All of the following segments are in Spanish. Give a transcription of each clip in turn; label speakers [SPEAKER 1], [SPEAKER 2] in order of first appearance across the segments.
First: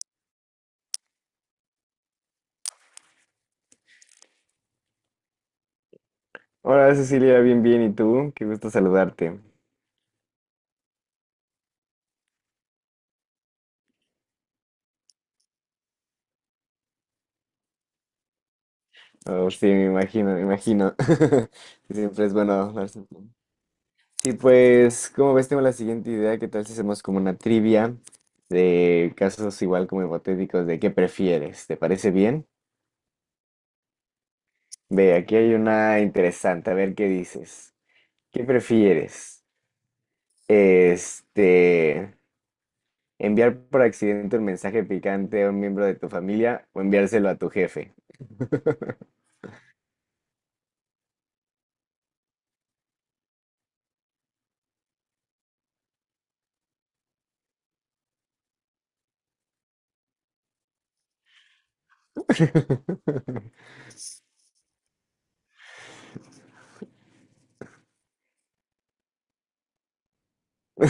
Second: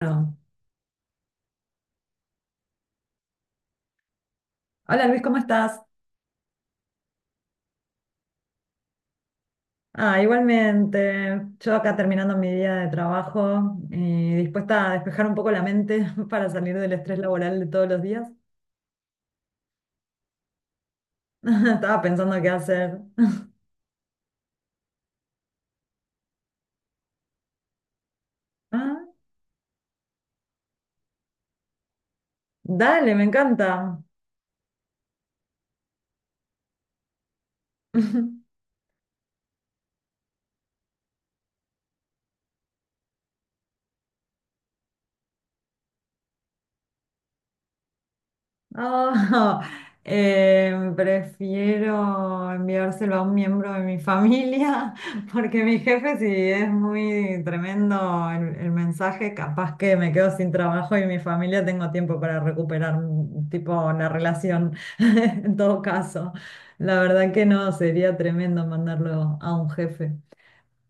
[SPEAKER 1] Bueno, hola Luis, ¿cómo estás?
[SPEAKER 2] Hola Cecilia, bien, bien, ¿y tú? Qué gusto saludarte.
[SPEAKER 1] Ah, igualmente, yo acá terminando mi día de trabajo y dispuesta a despejar un poco la mente para salir del estrés laboral de todos los días.
[SPEAKER 2] Oh, sí, me imagino, me imagino.
[SPEAKER 1] Estaba
[SPEAKER 2] Siempre es
[SPEAKER 1] pensando qué
[SPEAKER 2] bueno hablar
[SPEAKER 1] hacer.
[SPEAKER 2] contigo. Sí, pues, como ves, tengo la siguiente idea. ¿Qué tal si hacemos como una trivia
[SPEAKER 1] Ah,
[SPEAKER 2] de casos igual como hipotéticos de qué prefieres? ¿Te parece bien?
[SPEAKER 1] dale, me encanta.
[SPEAKER 2] Ve, aquí hay una interesante. A ver qué dices. ¿Qué prefieres? Este, Enviar por accidente un mensaje picante a un miembro de tu familia o enviárselo a tu jefe.
[SPEAKER 1] Oh, prefiero enviárselo a un miembro de mi familia, porque mi jefe, si es muy tremendo el mensaje, capaz que me quedo sin trabajo y mi familia tengo tiempo para recuperar, tipo, la relación, en todo caso. La verdad que no, sería tremendo mandarlo a un jefe.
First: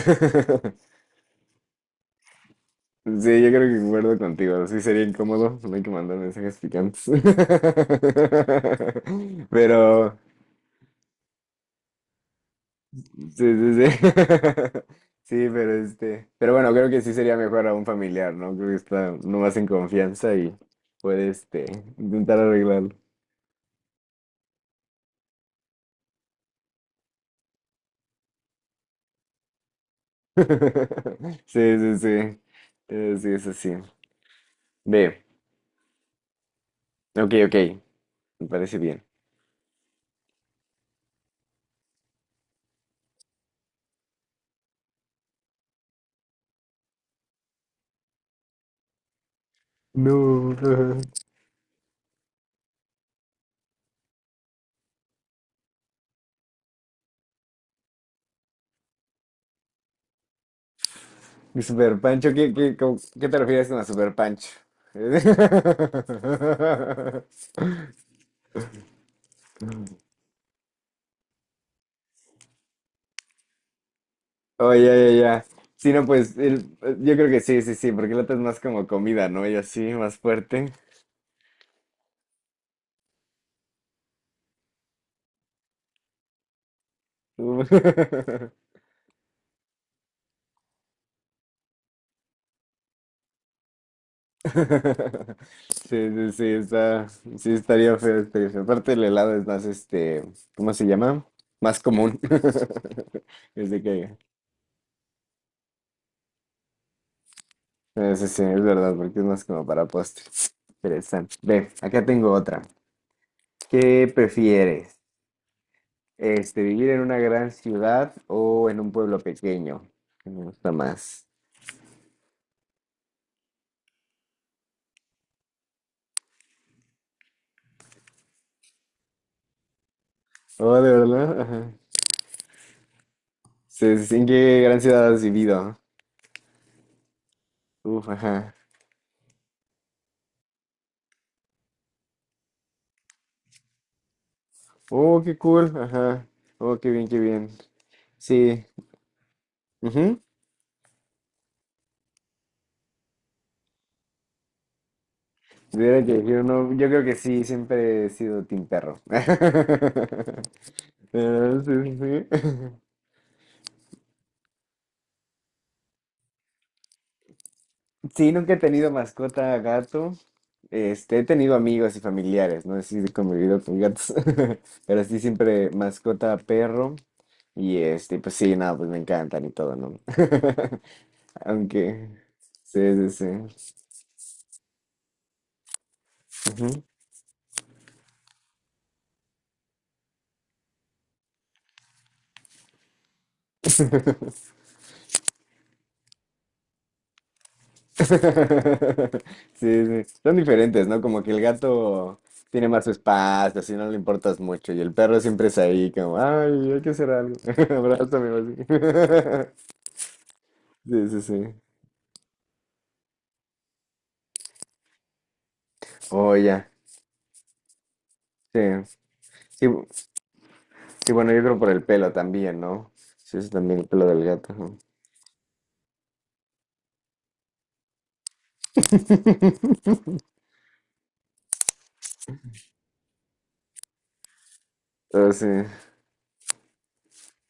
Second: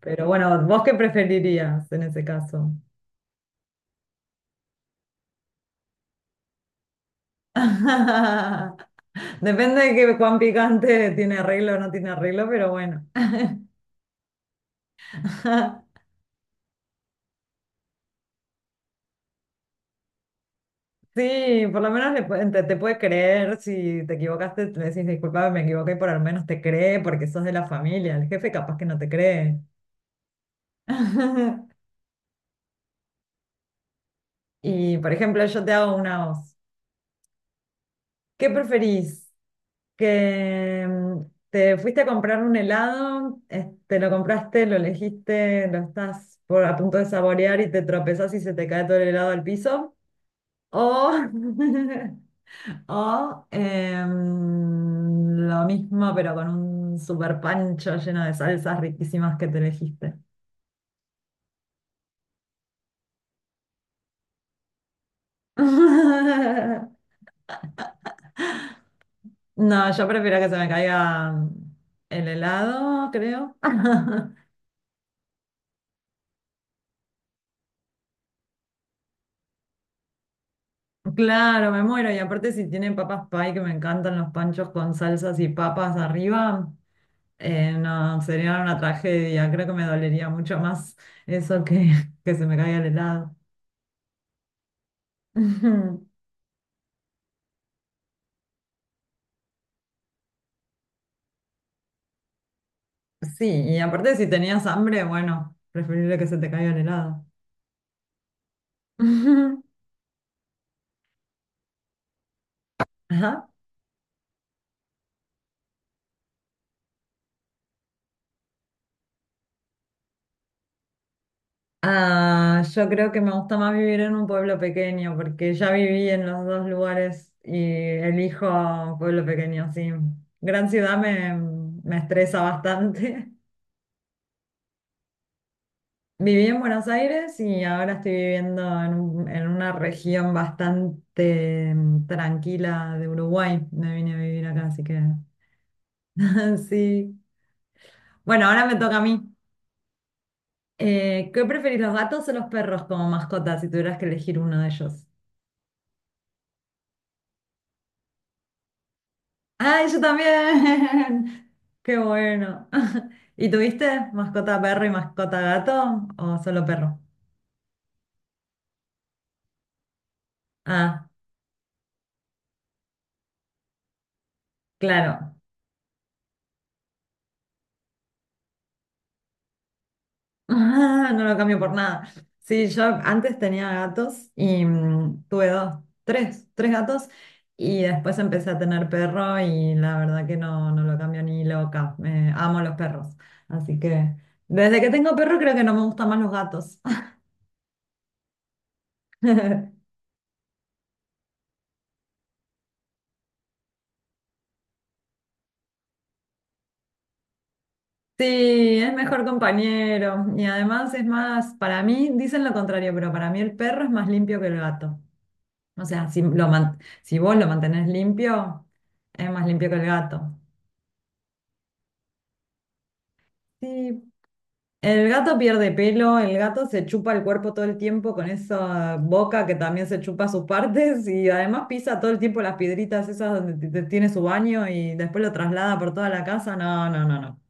[SPEAKER 1] Pero bueno, ¿vos qué preferirías en ese caso?
[SPEAKER 2] Sí, yo creo que concuerdo contigo. Sí sería incómodo, no hay que mandar mensajes picantes.
[SPEAKER 1] Depende de
[SPEAKER 2] Pero,
[SPEAKER 1] que, cuán picante tiene arreglo o no tiene arreglo, pero
[SPEAKER 2] sí,
[SPEAKER 1] bueno.
[SPEAKER 2] sí, sí. Sí, pero pero bueno, creo que sí sería mejor a un familiar, ¿no? Creo que está no más en confianza y puede,
[SPEAKER 1] Sí, por lo menos le
[SPEAKER 2] intentar
[SPEAKER 1] pueden- te
[SPEAKER 2] arreglarlo.
[SPEAKER 1] puede creer si te equivocaste, le decís disculpa, me equivoqué, por al menos te cree porque sos de la familia, el jefe capaz que no te cree.
[SPEAKER 2] Sí, sí, sí. Sí, es así.
[SPEAKER 1] Y por
[SPEAKER 2] Ve,
[SPEAKER 1] ejemplo, yo te hago una voz.
[SPEAKER 2] ok, ok, me
[SPEAKER 1] ¿Qué
[SPEAKER 2] parece bien.
[SPEAKER 1] preferís? Que te fuiste a comprar un helado, te lo compraste, lo elegiste, lo estás por, a punto de saborear y te tropezás y se te cae todo el helado al piso.
[SPEAKER 2] No.
[SPEAKER 1] O o lo mismo, pero con un super pancho lleno de salsas riquísimas que te elegiste.
[SPEAKER 2] Mi super pancho, ¿ qué te refieres con la super pancho?
[SPEAKER 1] No, yo prefiero que se me caiga el helado, creo.
[SPEAKER 2] Oh, ya, ya, ya. Sí, no, yo creo que sí, sí, sí, porque la otra es más como comida, ¿no? Y así, más fuerte.
[SPEAKER 1] Claro, me muero. Y aparte, si tienen papas pie, que me encantan los panchos con salsas y papas arriba,
[SPEAKER 2] Uh.
[SPEAKER 1] no, sería una tragedia. Creo que me dolería mucho más eso que se me caiga el helado.
[SPEAKER 2] Sí, sí, sí, sí, estaría feo, estaría feo. Aparte el helado es más, ¿cómo se llama? Más común.
[SPEAKER 1] Sí, y
[SPEAKER 2] Desde
[SPEAKER 1] aparte
[SPEAKER 2] que...
[SPEAKER 1] si tenías hambre, bueno, preferible que se te caiga el helado.
[SPEAKER 2] Sí, sí, es verdad, porque es más como para postres. Interesante. Ve, acá tengo otra.
[SPEAKER 1] Ajá.
[SPEAKER 2] ¿Qué prefieres? ¿Vivir en una gran ciudad o en un pueblo pequeño? ¿Qué Me gusta más?
[SPEAKER 1] Ah, yo creo que me gusta más vivir en un pueblo pequeño, porque ya viví en los dos lugares y elijo pueblo pequeño, sí. Gran
[SPEAKER 2] Oh, de
[SPEAKER 1] ciudad me,
[SPEAKER 2] verdad, ajá.
[SPEAKER 1] me estresa bastante.
[SPEAKER 2] Sí, sí, sí, ¿en qué gran ciudad has vivido?
[SPEAKER 1] Viví en Buenos Aires y ahora
[SPEAKER 2] Uf,
[SPEAKER 1] estoy
[SPEAKER 2] ajá.
[SPEAKER 1] viviendo en, un- en una región bastante tranquila de Uruguay. Me vine a vivir acá, así que
[SPEAKER 2] Oh, qué cool, ajá. Oh, qué bien,
[SPEAKER 1] sí.
[SPEAKER 2] qué bien.
[SPEAKER 1] Bueno, ahora
[SPEAKER 2] Sí.
[SPEAKER 1] me toca a mí.
[SPEAKER 2] Ujú.
[SPEAKER 1] ¿Qué preferís, los gatos o los perros como mascotas si tuvieras que elegir uno de ellos?
[SPEAKER 2] Si tuviera que elegir uno, yo creo que sí, siempre he sido team perro.
[SPEAKER 1] ¡Ay, yo también!
[SPEAKER 2] Ah, sí,
[SPEAKER 1] ¡Qué
[SPEAKER 2] sí, sí.
[SPEAKER 1] bueno! ¿Y tuviste mascota perro y mascota gato o solo perro?
[SPEAKER 2] Sí, nunca he tenido mascota gato.
[SPEAKER 1] Ah,
[SPEAKER 2] He tenido amigos y familiares, no. Sí, he convivido con gatos, pero sí
[SPEAKER 1] claro.
[SPEAKER 2] siempre mascota perro. Y pues sí, nada, pues me encantan y todo, ¿no?
[SPEAKER 1] Ah, no lo cambio por
[SPEAKER 2] Aunque,
[SPEAKER 1] nada. Sí, yo
[SPEAKER 2] sí, sí, sí.
[SPEAKER 1] antes tenía gatos y tuve dos, tres, tres
[SPEAKER 2] Ujú.
[SPEAKER 1] gatos y después empecé a tener perro y la verdad que no, no lo cambio ni loca. Me, amo los perros. Así que desde que tengo perro creo que no me gustan más los gatos.
[SPEAKER 2] Sí, sí. Son diferentes, ¿no? Como que el gato tiene más su espacio, así no le importas mucho. Y el perro siempre es ahí, como, ay, hay que hacer algo.
[SPEAKER 1] Sí,
[SPEAKER 2] Abrázame, o así.
[SPEAKER 1] es mejor compañero y además es
[SPEAKER 2] Sí, sí,
[SPEAKER 1] más,
[SPEAKER 2] sí.
[SPEAKER 1] para mí, dicen lo contrario, pero para mí el perro es más limpio que el gato. O sea, si, lo
[SPEAKER 2] Oye.
[SPEAKER 1] man- si vos lo mantenés
[SPEAKER 2] Sí,
[SPEAKER 1] limpio, es más
[SPEAKER 2] sí,
[SPEAKER 1] limpio que el
[SPEAKER 2] bu-
[SPEAKER 1] gato.
[SPEAKER 2] sí, bueno, yo creo por el pelo también, ¿no? Sí, es también el
[SPEAKER 1] Sí,
[SPEAKER 2] pelo del gato, ajá.
[SPEAKER 1] el gato pierde pelo, el gato se chupa el cuerpo todo el tiempo con esa boca que también se chupa sus partes y además pisa todo el tiempo las piedritas esas donde t- t- tiene su baño y después
[SPEAKER 2] Pero
[SPEAKER 1] lo
[SPEAKER 2] sí,
[SPEAKER 1] traslada por toda la casa. No, no, no, no.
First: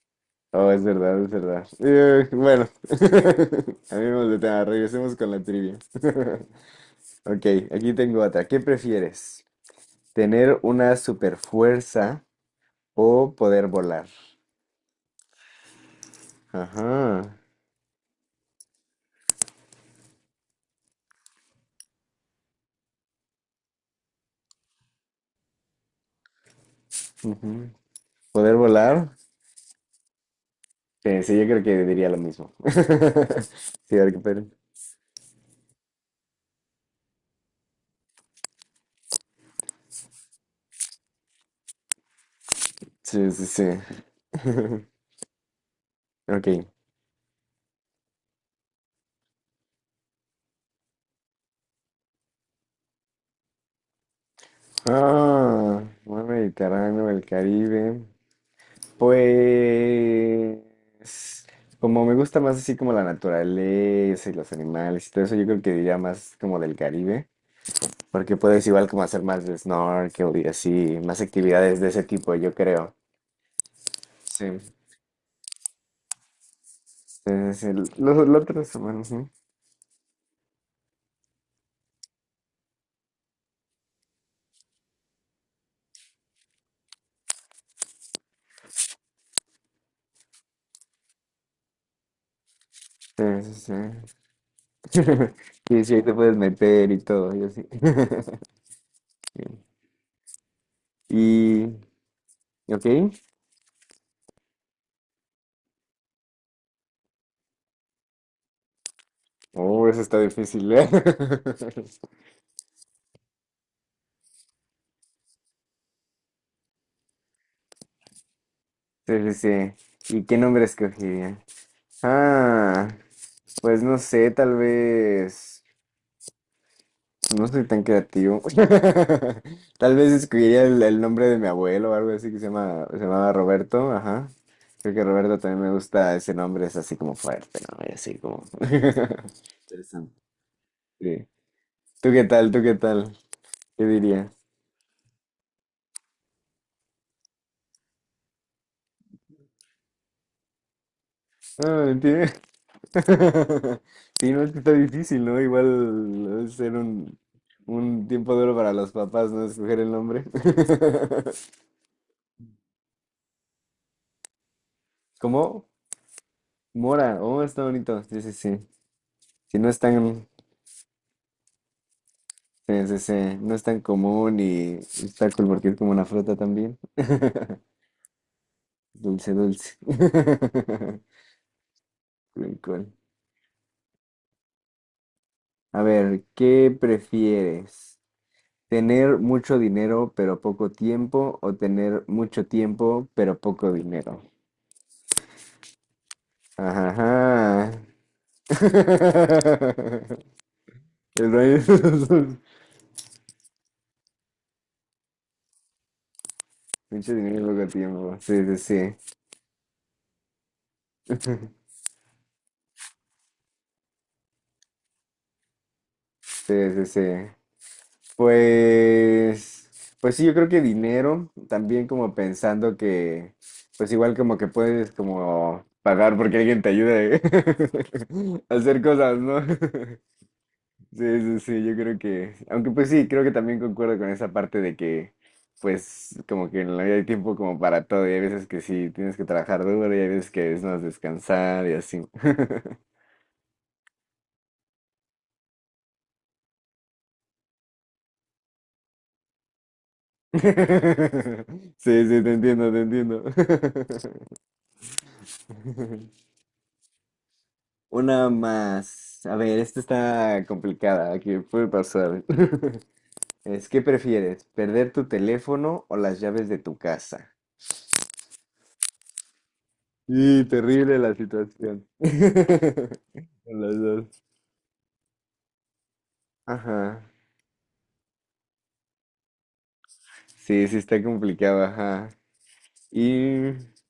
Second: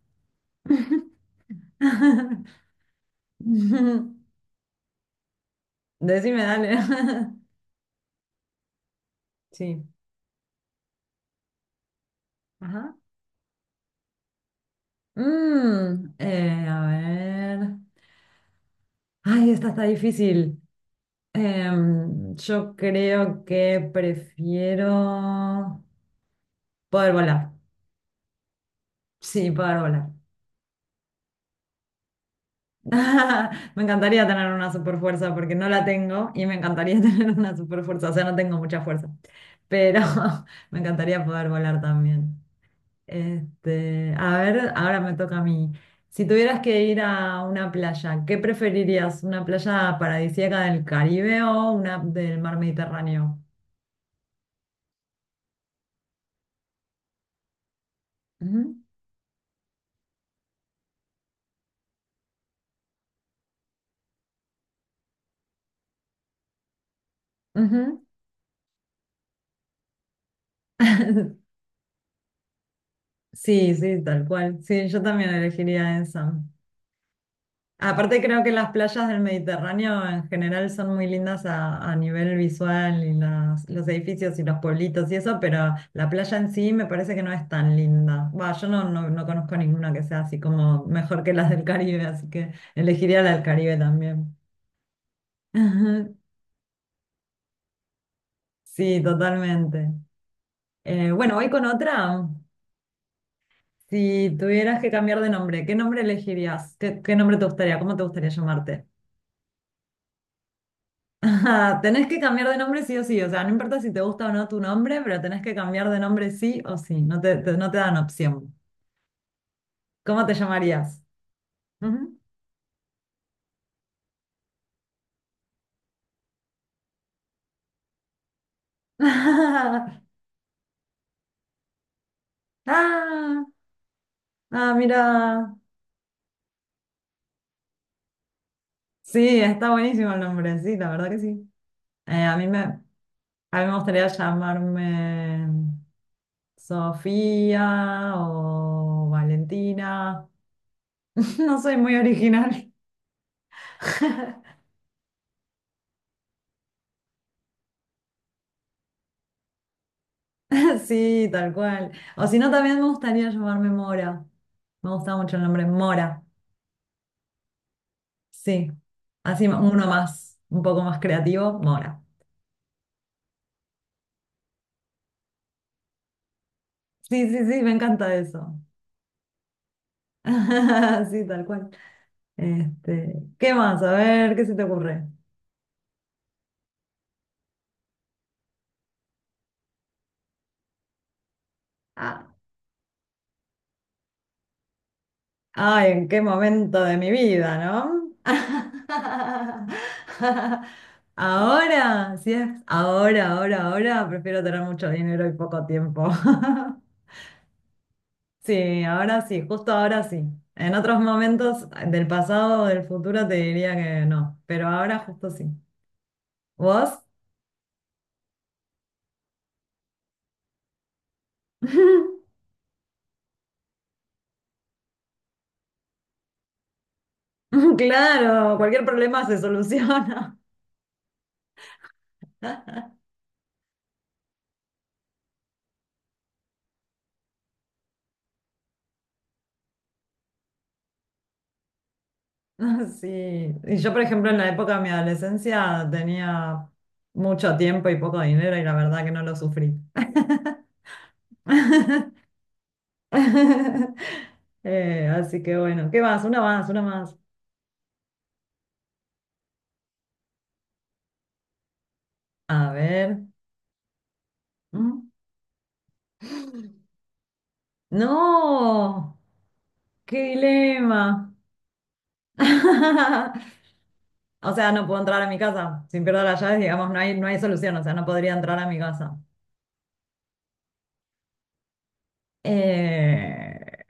[SPEAKER 2] oh, es verdad, es verdad. Bueno, amigos de tema, regresemos con la trivia.
[SPEAKER 1] Decime, dale.
[SPEAKER 2] Ok, aquí tengo otra. ¿Qué prefieres?
[SPEAKER 1] Sí.
[SPEAKER 2] ¿Tener una super fuerza
[SPEAKER 1] Ajá.
[SPEAKER 2] o poder volar?
[SPEAKER 1] A
[SPEAKER 2] Ajá.
[SPEAKER 1] ver. Ay, esta está difícil. Yo creo que prefiero poder volar.
[SPEAKER 2] Ujú. ¿Poder volar?
[SPEAKER 1] Sí, poder volar.
[SPEAKER 2] Sí, sí, yo creo que diría lo mismo.
[SPEAKER 1] Me
[SPEAKER 2] Sí, a ver qué
[SPEAKER 1] encantaría
[SPEAKER 2] pedo.
[SPEAKER 1] tener una super fuerza porque no la tengo y me encantaría tener una super fuerza, o sea, no tengo mucha fuerza, pero me encantaría poder volar también.
[SPEAKER 2] Sí, sí, sí.
[SPEAKER 1] Este, a ver, ahora me toca a mí. Si
[SPEAKER 2] Ok.
[SPEAKER 1] tuvieras que ir a una playa, ¿qué preferirías? ¿Una playa paradisíaca del Caribe o una del mar Mediterráneo?
[SPEAKER 2] Ah, mar Mediterráneo, el Caribe. Pues, como me gusta más así como la naturaleza y los animales y todo eso, yo creo que diría más como del Caribe,
[SPEAKER 1] Ujú, ujú.
[SPEAKER 2] porque puedes igual como hacer más de snorkel y así, más actividades de ese tipo, yo creo.
[SPEAKER 1] Sí, sí, tal
[SPEAKER 2] Sí,
[SPEAKER 1] cual.
[SPEAKER 2] sí,
[SPEAKER 1] Sí, yo también elegiría esa.
[SPEAKER 2] sí, sí. los,
[SPEAKER 1] Aparte
[SPEAKER 2] los
[SPEAKER 1] creo que las
[SPEAKER 2] otros
[SPEAKER 1] playas
[SPEAKER 2] humanos,
[SPEAKER 1] del
[SPEAKER 2] ¿no?
[SPEAKER 1] Mediterráneo en general son muy lindas a nivel visual y las- los edificios y los pueblitos y eso, pero la playa en sí me parece que no es tan linda. Va, yo no, no, no conozco ninguna que sea así como mejor que las del Caribe, así que elegiría
[SPEAKER 2] Sí,
[SPEAKER 1] la del
[SPEAKER 2] sí, sí.
[SPEAKER 1] Caribe también.
[SPEAKER 2] Sí, sí, ahí
[SPEAKER 1] Ajá.
[SPEAKER 2] te puedes meter y todo, y así.
[SPEAKER 1] Sí, totalmente. Bueno, voy con
[SPEAKER 2] Sí.
[SPEAKER 1] otra.
[SPEAKER 2] Y, ok.
[SPEAKER 1] Si tuvieras que cambiar de nombre, ¿qué nombre elegirías? ¿Qué, qué nombre te gustaría? ¿Cómo te gustaría llamarte?
[SPEAKER 2] Oh, eso está difícil, ¿eh?
[SPEAKER 1] Ajá, tenés que cambiar de nombre sí o sí, o sea, no importa si te gusta o no tu nombre, pero tenés que cambiar de nombre sí o sí, no te, te- no te dan opción.
[SPEAKER 2] Sí, sí, sí.
[SPEAKER 1] ¿Cómo
[SPEAKER 2] ¿Y
[SPEAKER 1] te
[SPEAKER 2] qué nombre
[SPEAKER 1] llamarías?
[SPEAKER 2] escogería?
[SPEAKER 1] Ujú.
[SPEAKER 2] Ah, pues no sé, tal vez. No soy tan creativo. Tal vez escogería el nombre de mi abuelo o algo así que se llama, se llamaba
[SPEAKER 1] Ah,
[SPEAKER 2] Roberto, ajá.
[SPEAKER 1] ah,
[SPEAKER 2] Creo que Roberto
[SPEAKER 1] mira.
[SPEAKER 2] también me gusta ese nombre, es así como fuerte, ¿no? Y así como.
[SPEAKER 1] Sí, está buenísimo
[SPEAKER 2] Interesante.
[SPEAKER 1] el nombre, sí, la verdad que
[SPEAKER 2] Sí.
[SPEAKER 1] sí.
[SPEAKER 2] ¿Tú
[SPEAKER 1] Eh,
[SPEAKER 2] qué
[SPEAKER 1] a mí
[SPEAKER 2] tal?
[SPEAKER 1] me,
[SPEAKER 2] ¿Tú qué
[SPEAKER 1] a
[SPEAKER 2] tal?
[SPEAKER 1] mí me
[SPEAKER 2] ¿Qué
[SPEAKER 1] gustaría
[SPEAKER 2] dirías?
[SPEAKER 1] llamarme Sofía o Valentina. No soy
[SPEAKER 2] Ah,
[SPEAKER 1] muy
[SPEAKER 2] mentira.
[SPEAKER 1] original.
[SPEAKER 2] Sí, no, es que está difícil, ¿no? Igual es ser un tiempo duro para los papás, ¿no? Escoger el nombre.
[SPEAKER 1] Sí, tal cual. O si no, también me gustaría llamarme Mora. Me gusta mucho el nombre
[SPEAKER 2] ¿Cómo?
[SPEAKER 1] Mora.
[SPEAKER 2] Mora. Oh, está bonito. Sí, sí, sí.
[SPEAKER 1] Sí. Así
[SPEAKER 2] Sí, no es
[SPEAKER 1] uno
[SPEAKER 2] tan,
[SPEAKER 1] más, un poco más creativo, Mora.
[SPEAKER 2] sí, sí, sí, no es tan común y está cool porque es como una fruta también.
[SPEAKER 1] Sí, sí, sí, me encanta eso.
[SPEAKER 2] Dulce, dulce.
[SPEAKER 1] Sí, tal cual.
[SPEAKER 2] Cool, cool.
[SPEAKER 1] Este, ¿qué más? A ver, ¿qué se te ocurre?
[SPEAKER 2] A ver, ¿qué prefieres? ¿Tener mucho dinero pero poco tiempo o tener
[SPEAKER 1] Ah,
[SPEAKER 2] mucho tiempo pero poco dinero?
[SPEAKER 1] ay, ¿en qué momento de mi vida,
[SPEAKER 2] Ajá.
[SPEAKER 1] no?
[SPEAKER 2] El baño de los
[SPEAKER 1] Ahora,
[SPEAKER 2] dos.
[SPEAKER 1] si es ahora, ahora, ahora, prefiero tener mucho dinero y poco tiempo.
[SPEAKER 2] Mucho dinero y poco tiempo. Sí,
[SPEAKER 1] Sí,
[SPEAKER 2] sí,
[SPEAKER 1] ahora sí, justo ahora sí. En otros
[SPEAKER 2] sí.
[SPEAKER 1] momentos del pasado o del futuro te diría que no, pero ahora justo sí.
[SPEAKER 2] Sí, sí,
[SPEAKER 1] ¿Vos?
[SPEAKER 2] sí. Pues sí, yo creo que dinero, también como pensando que, pues igual como que puedes como pagar porque alguien te ayude a
[SPEAKER 1] Claro,
[SPEAKER 2] hacer
[SPEAKER 1] cualquier
[SPEAKER 2] cosas,
[SPEAKER 1] problema se
[SPEAKER 2] ¿no?
[SPEAKER 1] soluciona.
[SPEAKER 2] Sí, sí, sí, yo creo que, aunque pues sí, creo que también concuerdo con esa parte de que, pues, como que en la vida hay tiempo como para todo, y hay veces que sí tienes que trabajar duro, y hay veces que es más descansar y así.
[SPEAKER 1] Sí, y yo por ejemplo en la época de mi adolescencia tenía mucho tiempo y poco dinero y la verdad que no lo sufrí.
[SPEAKER 2] Sí, sí, te entiendo, te entiendo.
[SPEAKER 1] Así que bueno, ¿qué más? Una más, una más.
[SPEAKER 2] Una más. A ver, esta está complicada, aquí puede pasar.
[SPEAKER 1] A ver.
[SPEAKER 2] Es, ¿qué prefieres? ¿Perder tu teléfono o las llaves de tu casa?
[SPEAKER 1] No, qué
[SPEAKER 2] Y terrible la
[SPEAKER 1] dilema.
[SPEAKER 2] situación. Las dos.
[SPEAKER 1] O sea, no puedo entrar a mi casa. Sin pierdo las llaves, digamos, no
[SPEAKER 2] Ajá.
[SPEAKER 1] hay, no hay solución. O sea, no podría entrar a mi casa.
[SPEAKER 2] Sí, sí está complicado, ajá. Y...
[SPEAKER 1] Eh,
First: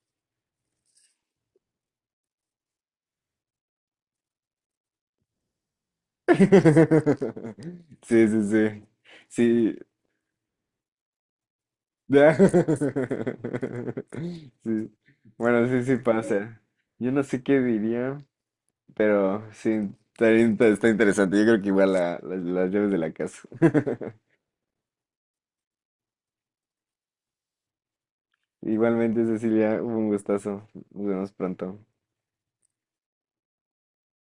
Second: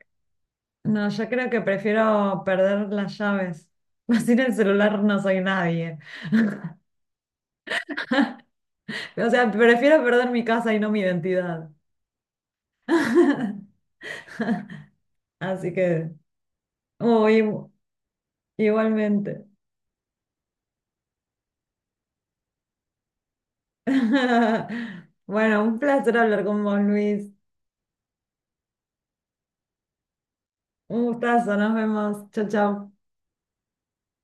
[SPEAKER 1] no, yo creo que prefiero perder las llaves. Sin el celular no soy nadie.
[SPEAKER 2] Sí, sí, sí.
[SPEAKER 1] O sea,
[SPEAKER 2] Sí.
[SPEAKER 1] prefiero perder mi casa y no mi identidad.
[SPEAKER 2] Sí. Bueno,
[SPEAKER 1] Así
[SPEAKER 2] sí, sí
[SPEAKER 1] que,
[SPEAKER 2] pasa. Yo no
[SPEAKER 1] uy,
[SPEAKER 2] sé qué
[SPEAKER 1] igu-
[SPEAKER 2] diría, pero
[SPEAKER 1] igualmente.
[SPEAKER 2] sí, está interesante. Yo creo que igual las llaves de la casa.
[SPEAKER 1] Bueno, un placer hablar con vos, Luis.
[SPEAKER 2] Igualmente, Cecilia, hubo un gustazo.
[SPEAKER 1] Un
[SPEAKER 2] Nos vemos
[SPEAKER 1] gustazo, nos
[SPEAKER 2] pronto.
[SPEAKER 1] vemos. Chao, chao.